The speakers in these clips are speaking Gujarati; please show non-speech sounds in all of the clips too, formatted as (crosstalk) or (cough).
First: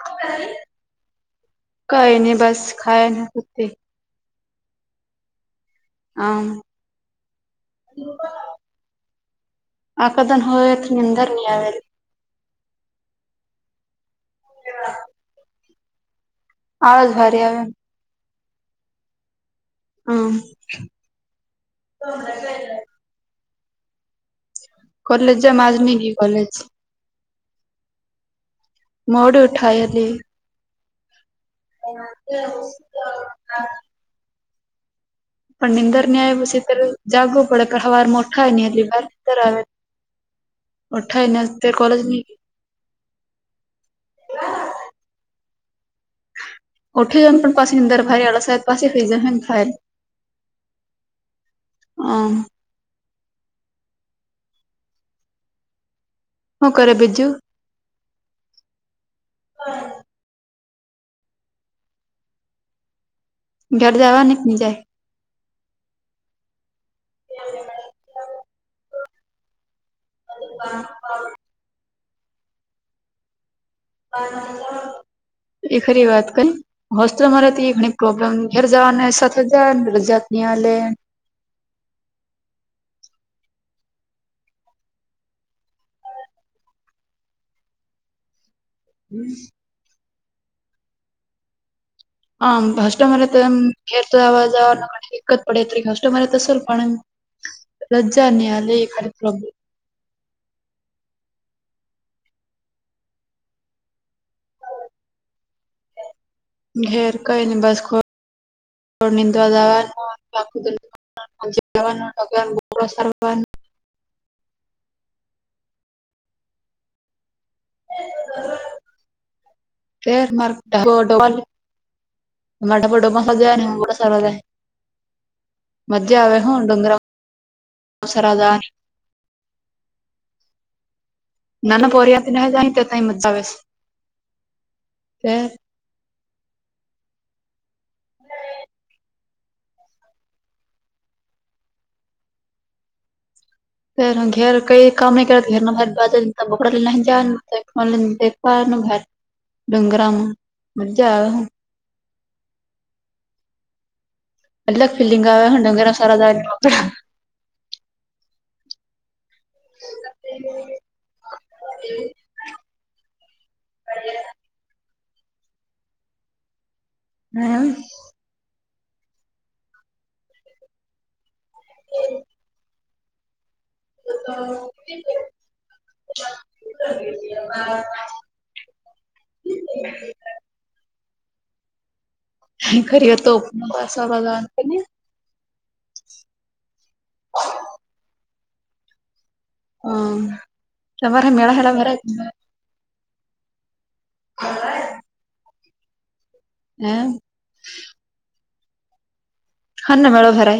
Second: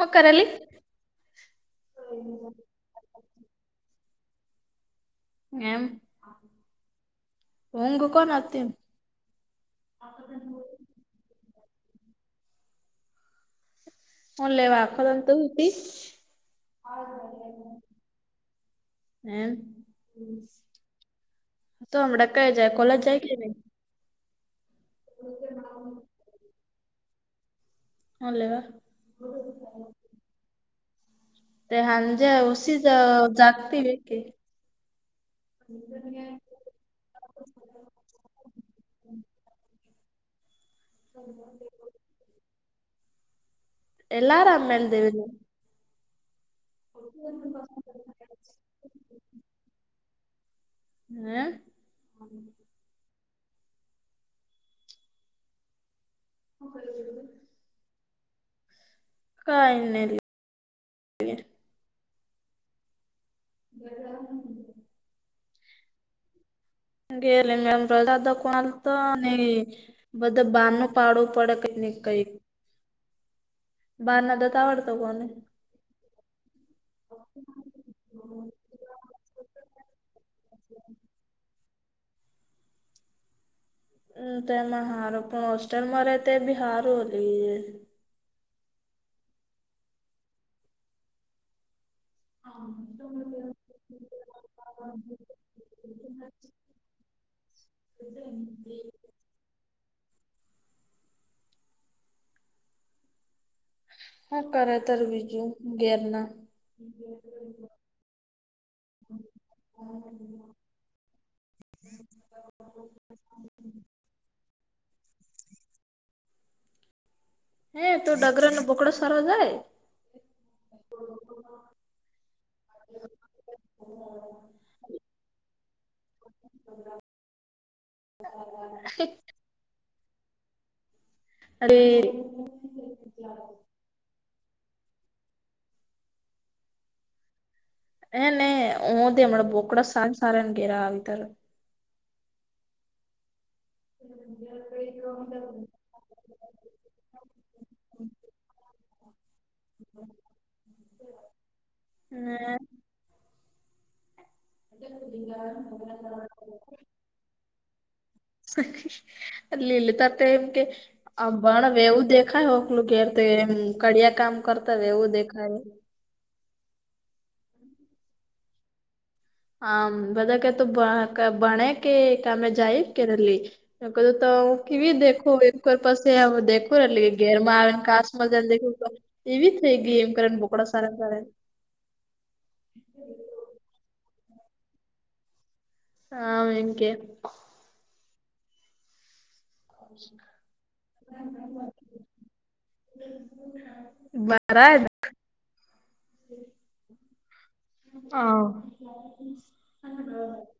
હું કરેલી કઈ નહી બસ ખાયી ને સુતી. એમ. આમ. ઊંઘ કોણ આવતી આ કદન હોત નિંદર આવે. હણ લે વાખલ તો હતી. આળસ ભારી આવે હમ. હમ તો હમણાં કઈ જાય કોલેજ જાય કે નહી. કોલેજ જ માજમ ગી કોલેજ હલો. મોડું ઉઠાયલી. તે હાજ ઉસી જ જાગતિ વેખ. પણ નીંદર નેય પછી જાગવું પડે પણ હવાર મોઠા ની હહેલી વાાર નીદર આવે ઓઠા એને કોલેજની. એલા અરામ મેલ દેવી (unintelligible) ઓઠી જમ પણ પાસેનીંદરભારી આળા સાહેબ પાસે ફૈજન થાયર હમ (unintelligible) હું કર બીજું કને (unintelligible) ઘર જવા નહી જાય ગેલી મેમ દાદ કોણાલ તો નહી બધા બહનું પાડવું પડે ક નને કઈક બાર ના દત આવડતો કોને એ ખરી વાત કઈ હોસ તો મારેથી ઘણી પ્રોબ્લેમ ઘેર જવા ને સાથે જ ને દ જાત ન આલે હમ તોમાં હારો પણ હોસ્ટેલમાં ર તો બી હારું લ હમ હમ કાસસ્ટમર તો ખેર તો આવાજવા દિકકત પડે ત કાસસ્ટમર તોલ પણ લજ્જાની આલે એ પ્રભુ હા કરે ત બીજું ઘેરના ઘેર કઈ નને બસંદવા દવા સ (inaudible) હે તું ડગર ન બોકડાો સાર જાય પર માર્ (unintelligible) માટા ફટો પણ સજ સરાય (unintelligible) મધ્યા આ આવેહો ઉ ડુંઘ્ર (inaudible) અરે ના ના પોરિયાથી ન જાય તે તઈ મુદા આવે કે એ નને હ ત હમણાં બોકડ સારા સારા ને ઘેરા આવી તાર ે ઘેર કઈ કામ નહી કરત ઘેરના બકડા લ નહી જ તોને દેવાનુંર ડગરમાં મા હ હમ (unintelligible) એલગ ફીલીિંગ આવે્યા હણંગીરા સાર લીલિતા તો એમ કે આ ભણ એવું દેખાય ઓકલું ઘેર એમ કડિયા કામ કરતા હોય એવું દેખાય હમ હા બધા ક તો ભણે કે અમે જાય કે રેલી ક તો હું કેવી દખું એકર પછ દખું એટલે કે ઘેર મા કાસ મજનેું એવી થઈ ગે એમ કરે ને બોકડા સાર કરને ખરી વા તોપ બ ને હા હમ કેે હ તમારે મેળ હેલા ભ બરા (unintelligible) હમ (inaudible) હ હા ના મેળો ભરા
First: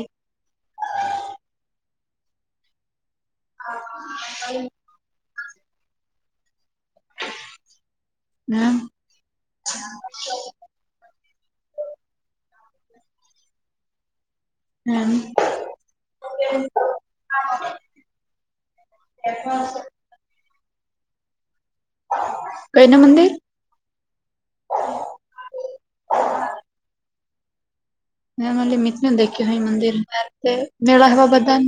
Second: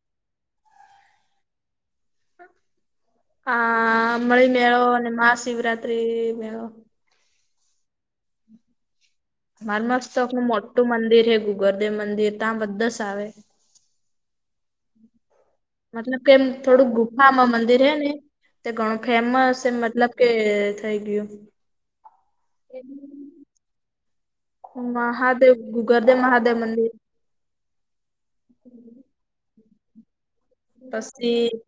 હા મણી મેળો અને મહાશિવરાત્રી મેળો હમ મારે મસ્ત આપણું મોટું મંદિર હ ગુગરદેવ મંદિર ત્યાં બધા જ આવે હમ મતલબ કેમ થોડુંક ગુફામાં મંદિર હે ને તે ઘણું ફેમસ એમ મતલબ કે થઇ ગયું કઈ ના મંદિર મહાદેવ ગુગર્દેવ મહાદેવ મંદિર હ મિત દેખ્યું હોય મંદિર હે તે મેળા હવા પછી બધા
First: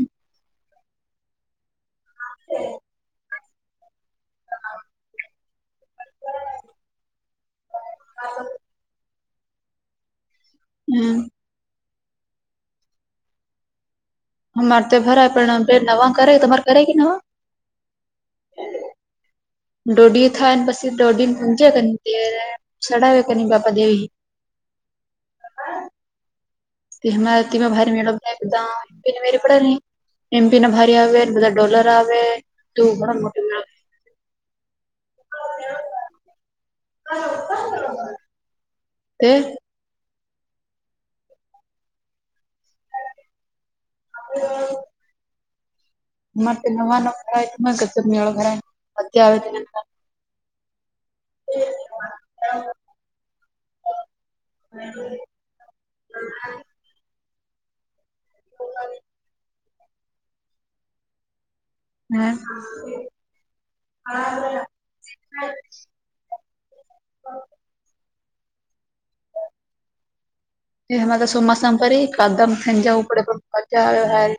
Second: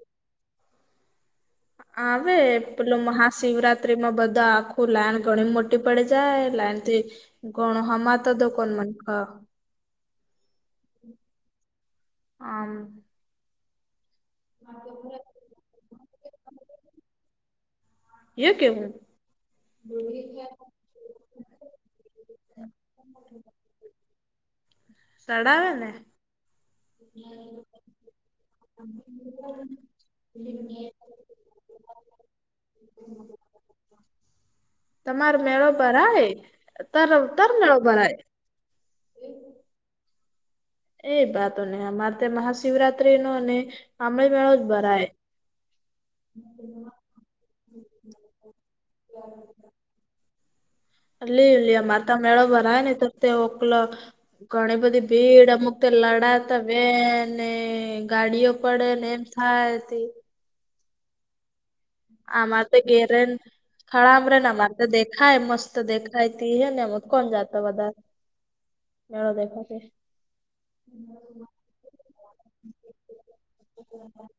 આવે પેલું મહાશિવરાત્રીમાં બધા આખું લાન ઘણી મોટી ટી પડી જાય લ એનથી ગણ હ મા તો દકન મ હા હમ (unintelligible) અમારે તો ભરાય પણ નવા કરે તમારે કરે કે નવા યો કેવું ડોડથાન પસે દોડી મુજે કની તે સડાવે ક ન બાપા દેવી સડાવે ને તે હમાંમાં ભારે મેળવ એકદમને મેરી પડ નહી એમપી ના ભારી આવે બધા ડોલર આવે ત ઘ મો તમાર મેળો ભરાય તર તર મેળો ભરાય તે એ વાતો ન અમારે ત્યા મહાશિવરાત્રી ન અને આંમળે મેળો જ ભરાય અરે તો નવા ન ભરાય ગજબ મેળો ભરાય અધ આવે અ લ લ માતા મેળ બર ને તો તે ઓકલ ગણ બધી ભીડ અમૂકતે લડા ત બે ને ગાડીઓ પડે ને એમ થાય હતી આમારે તો ગેરેન સ્થળામરેન અમારે તો દેખાય મસ્ત દેખ થાયતી હ ને એમ કોણ જાતો વધારે મેળો દેખોથી એ હરે તો ચોમાસા ફરી કદમ ખંજું પડે પણ મજા આવે્યો હાર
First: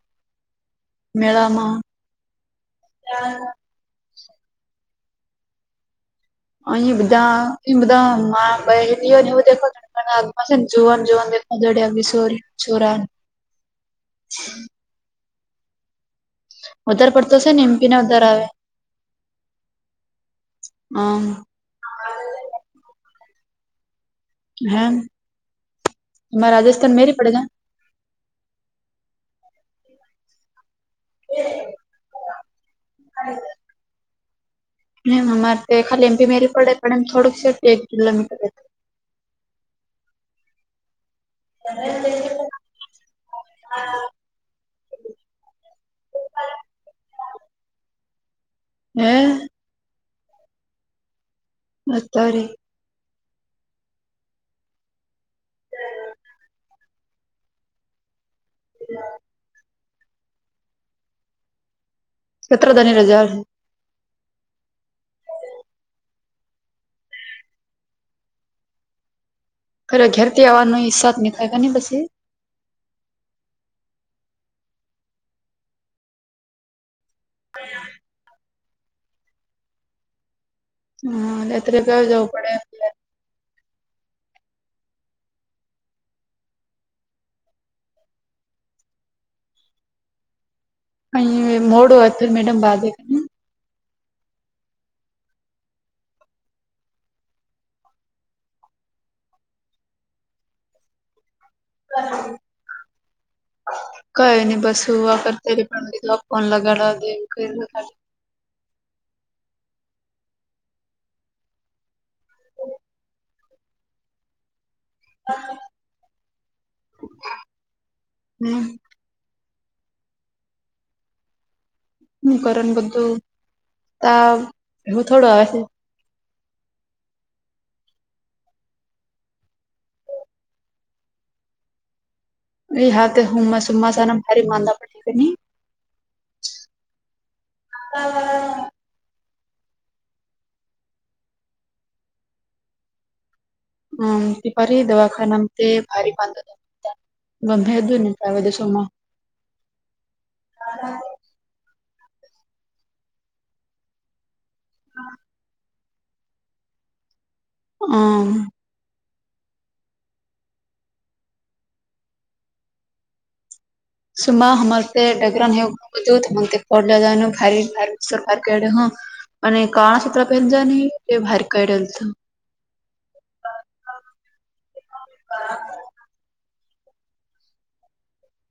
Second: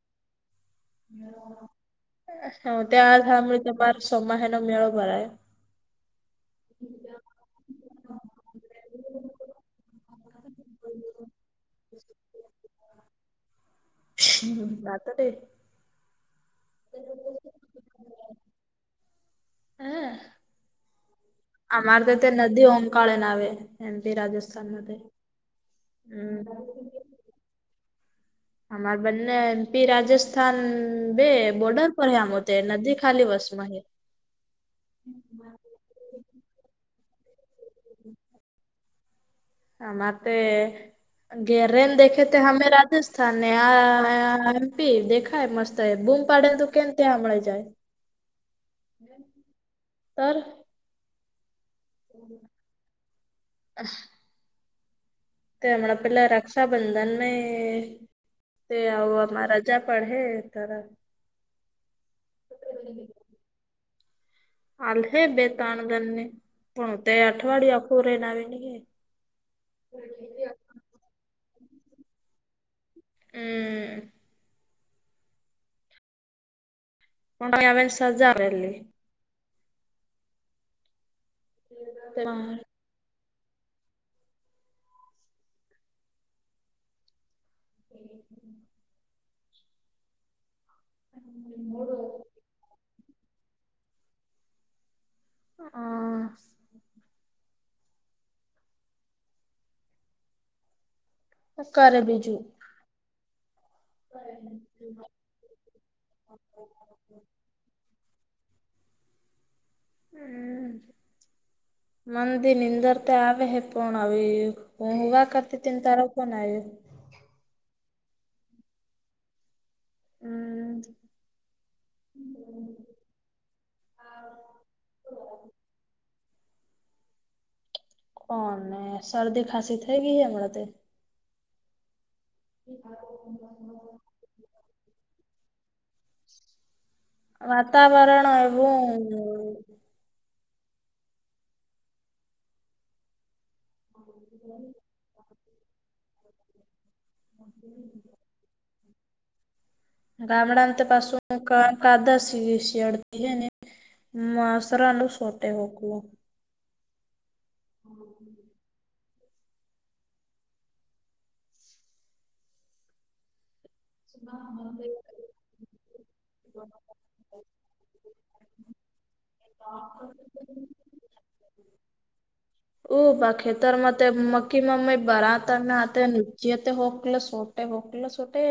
હ ત્યાં સાભળી તમાર સોમાહનો મેળો ભરાય અ બધા એ બધા ભાઈયો ને એવું દેખોને અને આગમાં છે જોવાન જોવાન દેખવા જડે આવી છો છોરા હ વાતોટ વધારે પડતોશે એમપી ને વધાર આવે હમ હમ અમારે તો તે નદી ઓંકાળે ને આવે એમથી રાજસ્થાન હમ હે હમ એમાં (inaudible) અમાર બંને એમપી રાજસ્થાન હમ બે બોર્ડર પર હ આમતે નદી ખાલી વસમ હ એમ અમારે તો ખાલી એમપી મેરી પડે પણ એમ થોડુંક સેફ્ટી એક કિલોમીટર અમાર તે ગેરરેન દેખે તે હમે રાજસ્થાન ને આ એમપી દેખાય મસ્ત એ બૂમપડે તો કેમ ત્યાં મળે જાય હે ઓર અતારે (unintelligible) તે હમણાં પેલા રક્ષાબંધનમાં તે આવ રાજા પડે સરસ સત્રધની ર જળ આલ હે બેતાણગણને પણ તે અઠવાડિયા અખો ર નવીને ખરે ઘેરથી આવવાનો સા નહીખાય ને પછી હમ સજાર એલી હા એત્ર ક જઉ અ મોડુંત મેડમ બાદ હા કરરે બીજું કઈ નહી બસું વા કરતા પણધ ફોન લગાડ દેવુંા હમ મંદિરનીંદર તે આવે હે પણ આવી હ હોવા કરતી ત તારો પણ આવે હમ હમ હું કરણ બધું ત બું થોડું આવે છે. કોણ ને શરદી ખાંસી થઈ ગઈ હમણાં તે એ હા તો હુમ સુમ સાર ભારી માનદ પણ ઠીકની વાતાવરણ એ હમ દિપારી દવાખાનાંત ભારી પા દ ગમે ભે દું ને દેશોમાં ગામડાંત પાસ ક કાદા શ શિયાડ દસરાનું સોટે હકવ હમ સુમા હમારતે ડગરન હેવ બ તો મ પલા દનું ભ ભ સરડે હ અને કણા ચિત્ર પેન જ ન તે ભાર ક ડલ તો ઉ બા ખેતરમાં તે મકીી બરા હતા જે તે હોકલ છોટે હોકલા છોટે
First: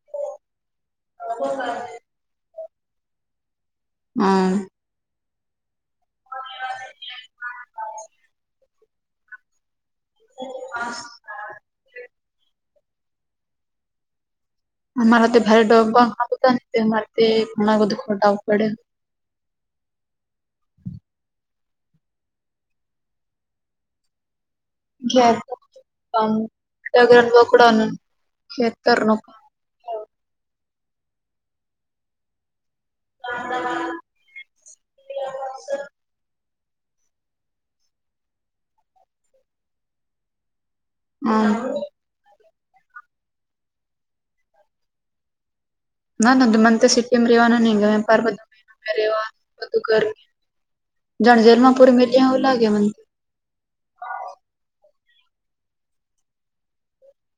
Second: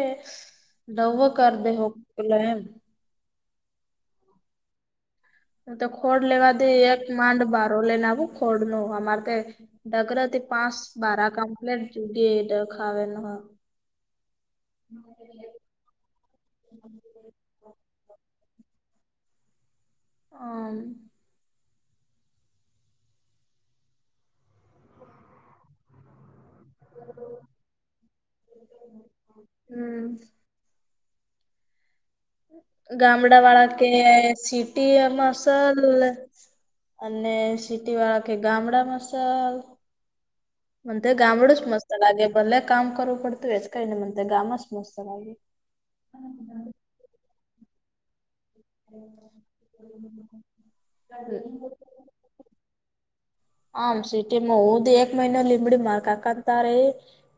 દવ કર દ હોક લમ હમ તો ખોડ લેવાથી એક માંડ બારો લઈને આવું ખોડ નું અમારે તે ડગરતી પાંચ બારા કમ્પ્લેટ જુગ એ ડખાવે ન અમારા તે ભારે ડગ હતા અમારે તે ઘણા બધું ખટું પડે હમ ઘ દગર બકડ ઘ કર નક (unintelligible) હમ ગામડા વાળા કે સિટી એમાંસલ અને સિટી વાળા કે ગામડા મસાાલ મ તો હમ ગામડસ મસ્ત લાગે ભલે કામ કરવું પડતું એ કઈ નન ગામસ મસ્ત ગ ના ન મંત સટીમ રવાનું નંગ વ્યાપાર બધું આવાધું કર જાણ જલમાપુરી મિ્યા ઓ લાગાગ મ આમ સીટીીમાં ઉદ એકક મહિના લિમડી મારકકંતારે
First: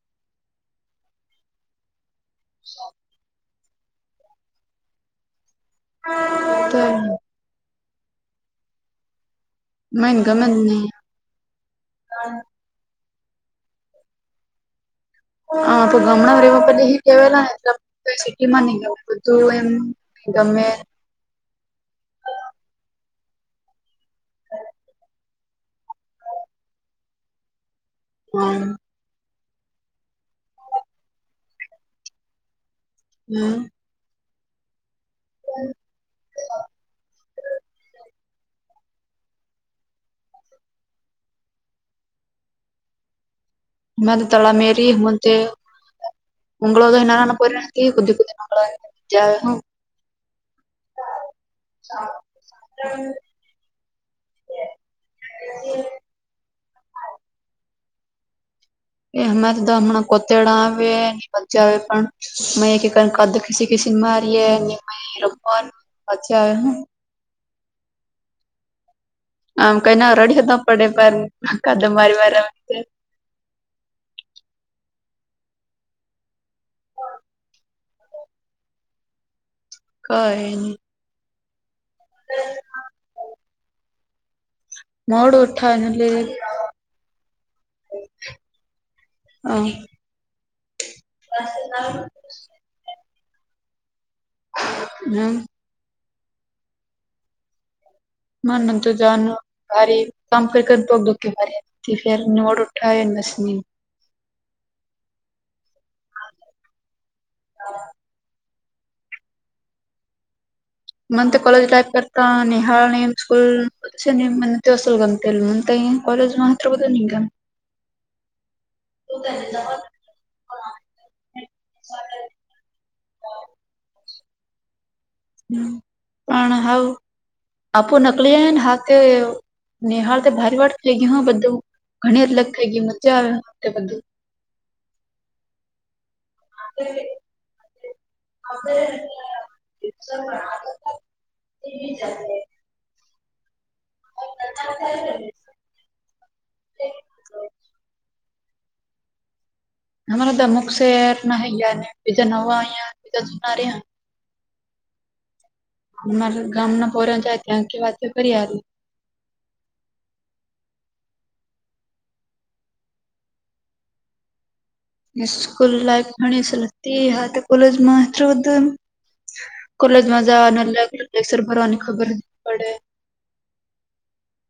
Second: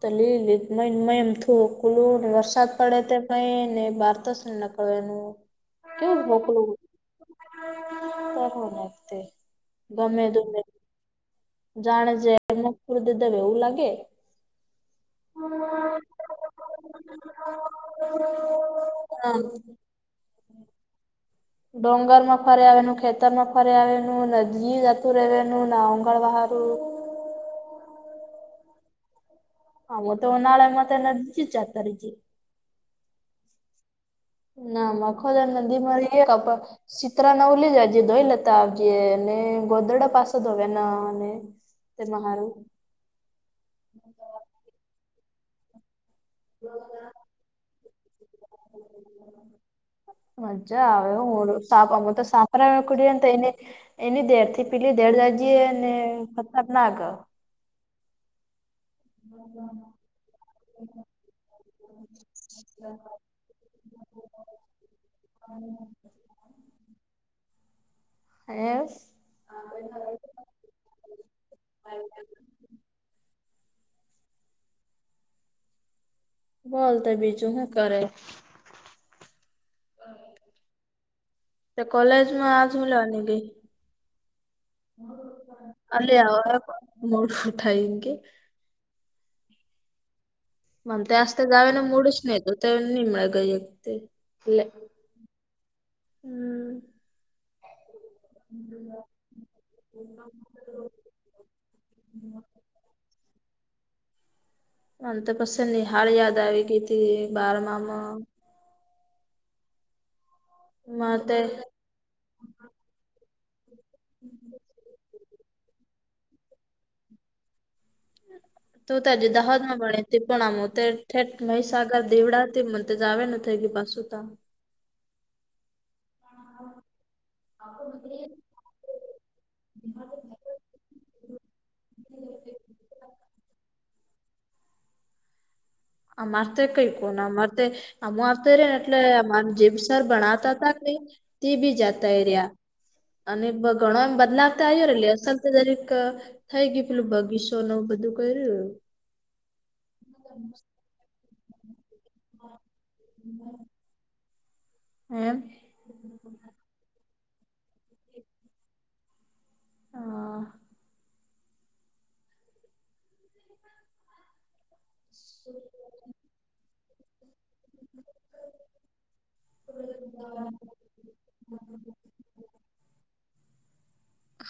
તલી લ મ મયમ થો કુલોુંને વરષ સાદ પડે તે કઈને બહાર તોસ ને નકળવા એનું કેવ મોોકલો તો કરનેખતે મગ મંદને જાણે જે મ ફુર દ દે એવું લાગે હા તો ગમડાર એમાં પલી એ કેવાલા ને કઈ સિટી માં નઈ ગવું હા બધું એમ ગમે ડોગર માં ફરે આવેનું ખેતર માં ફરે આવેનું ના જીવ જતું રહેવાનું ના ઓંગણ બારું હમ હા હ તો નાળ મત એને દ જ ચાર તારીખ હમ ના મખજા નદીમાં સીિતરા ના ઉલી જાય જે દો લે ત ને ગોદડા પાસ દવે નાને તે માારું હ તળ મેરી મંત ઉંગ્ળોના પરીણા કુદીી કુ ન હ (unintelligible) મજ્જા આવે હડું સાપ મ તો સાપરા કડી અ એઈની એની દેડ થી પેલી દેડ જ જે ને ફતર ના ગયો એ હમે તોધા હમણાં કોતેડા આવે ન મચા આવે પણ અ એક કદ (inaudible) એ કે સિમા આ ર રમન હ હેસ આમ ક ના રેડી હતા પડે કદ મારીવા બોલ તો બીજું હું કરે. કાહે ની તે કોલેજમાં આજ હું લવાની ગઈ મોડું ઉઠાય એટલે અલે આ મોડું થાય કે. હા મ આતા (inaudible) ગાવના મોડ જ નહ તો નિમ ગ હમ હમ મ ન તોર જનું ભારે કામ કર કર બોગ ડ કે ભારે તે ફેર નોટ ઉઠા એ નસની અને તો પછી નિહાળ યાદ આવી ગઈ હતી બારમામાં મ માં તો તે કોલેજ લાઇફ કરતા નિહાળ સ્કૂલ સને મ તે અસલ (inaudible) ગામ થ મને ત કોલેજમાં માત્ર બધ ન ગામ તો તાજે દાહોદ માં ભણે. તે પણ આમ ઠેટ મહીસાગર દેવડા હતી મને જાવ ન થ એ ગ પાસુ તો હમ પણ હઉ આપુ નકલી હ ને હાથ તે નેહળ તો બારી વાટ ખ લઈ ગઈ હો બધું ઘણી અલગ થઇ ગય મજા આવે તે બદલ આ મારદ કઈ કોન મરતે આમ આવતો રે ને એટલે આ જેબ સર ભણતા હતાા કઈ તે બી જાતા એ રહ્યા અને ઘણોમ બદલાવ તો આવ્યો રે અસલ દરેક થાય ગય પેલું બગીચોને બધું કર્યું. અમારા તો અમુક શેર ના હૈયા ને બીજા નવા અયા બીજા જનાર એમ અમાર ગામના પરાચાય ત્યાં કે વાત કરી આરુ હા સ્કૂલ લાઈફ ઘણીસ (inaudible) હા કોલેજમાં બધ કોલેજમાં જ અને લેક્ચર ભરવાની ખબર પડે હ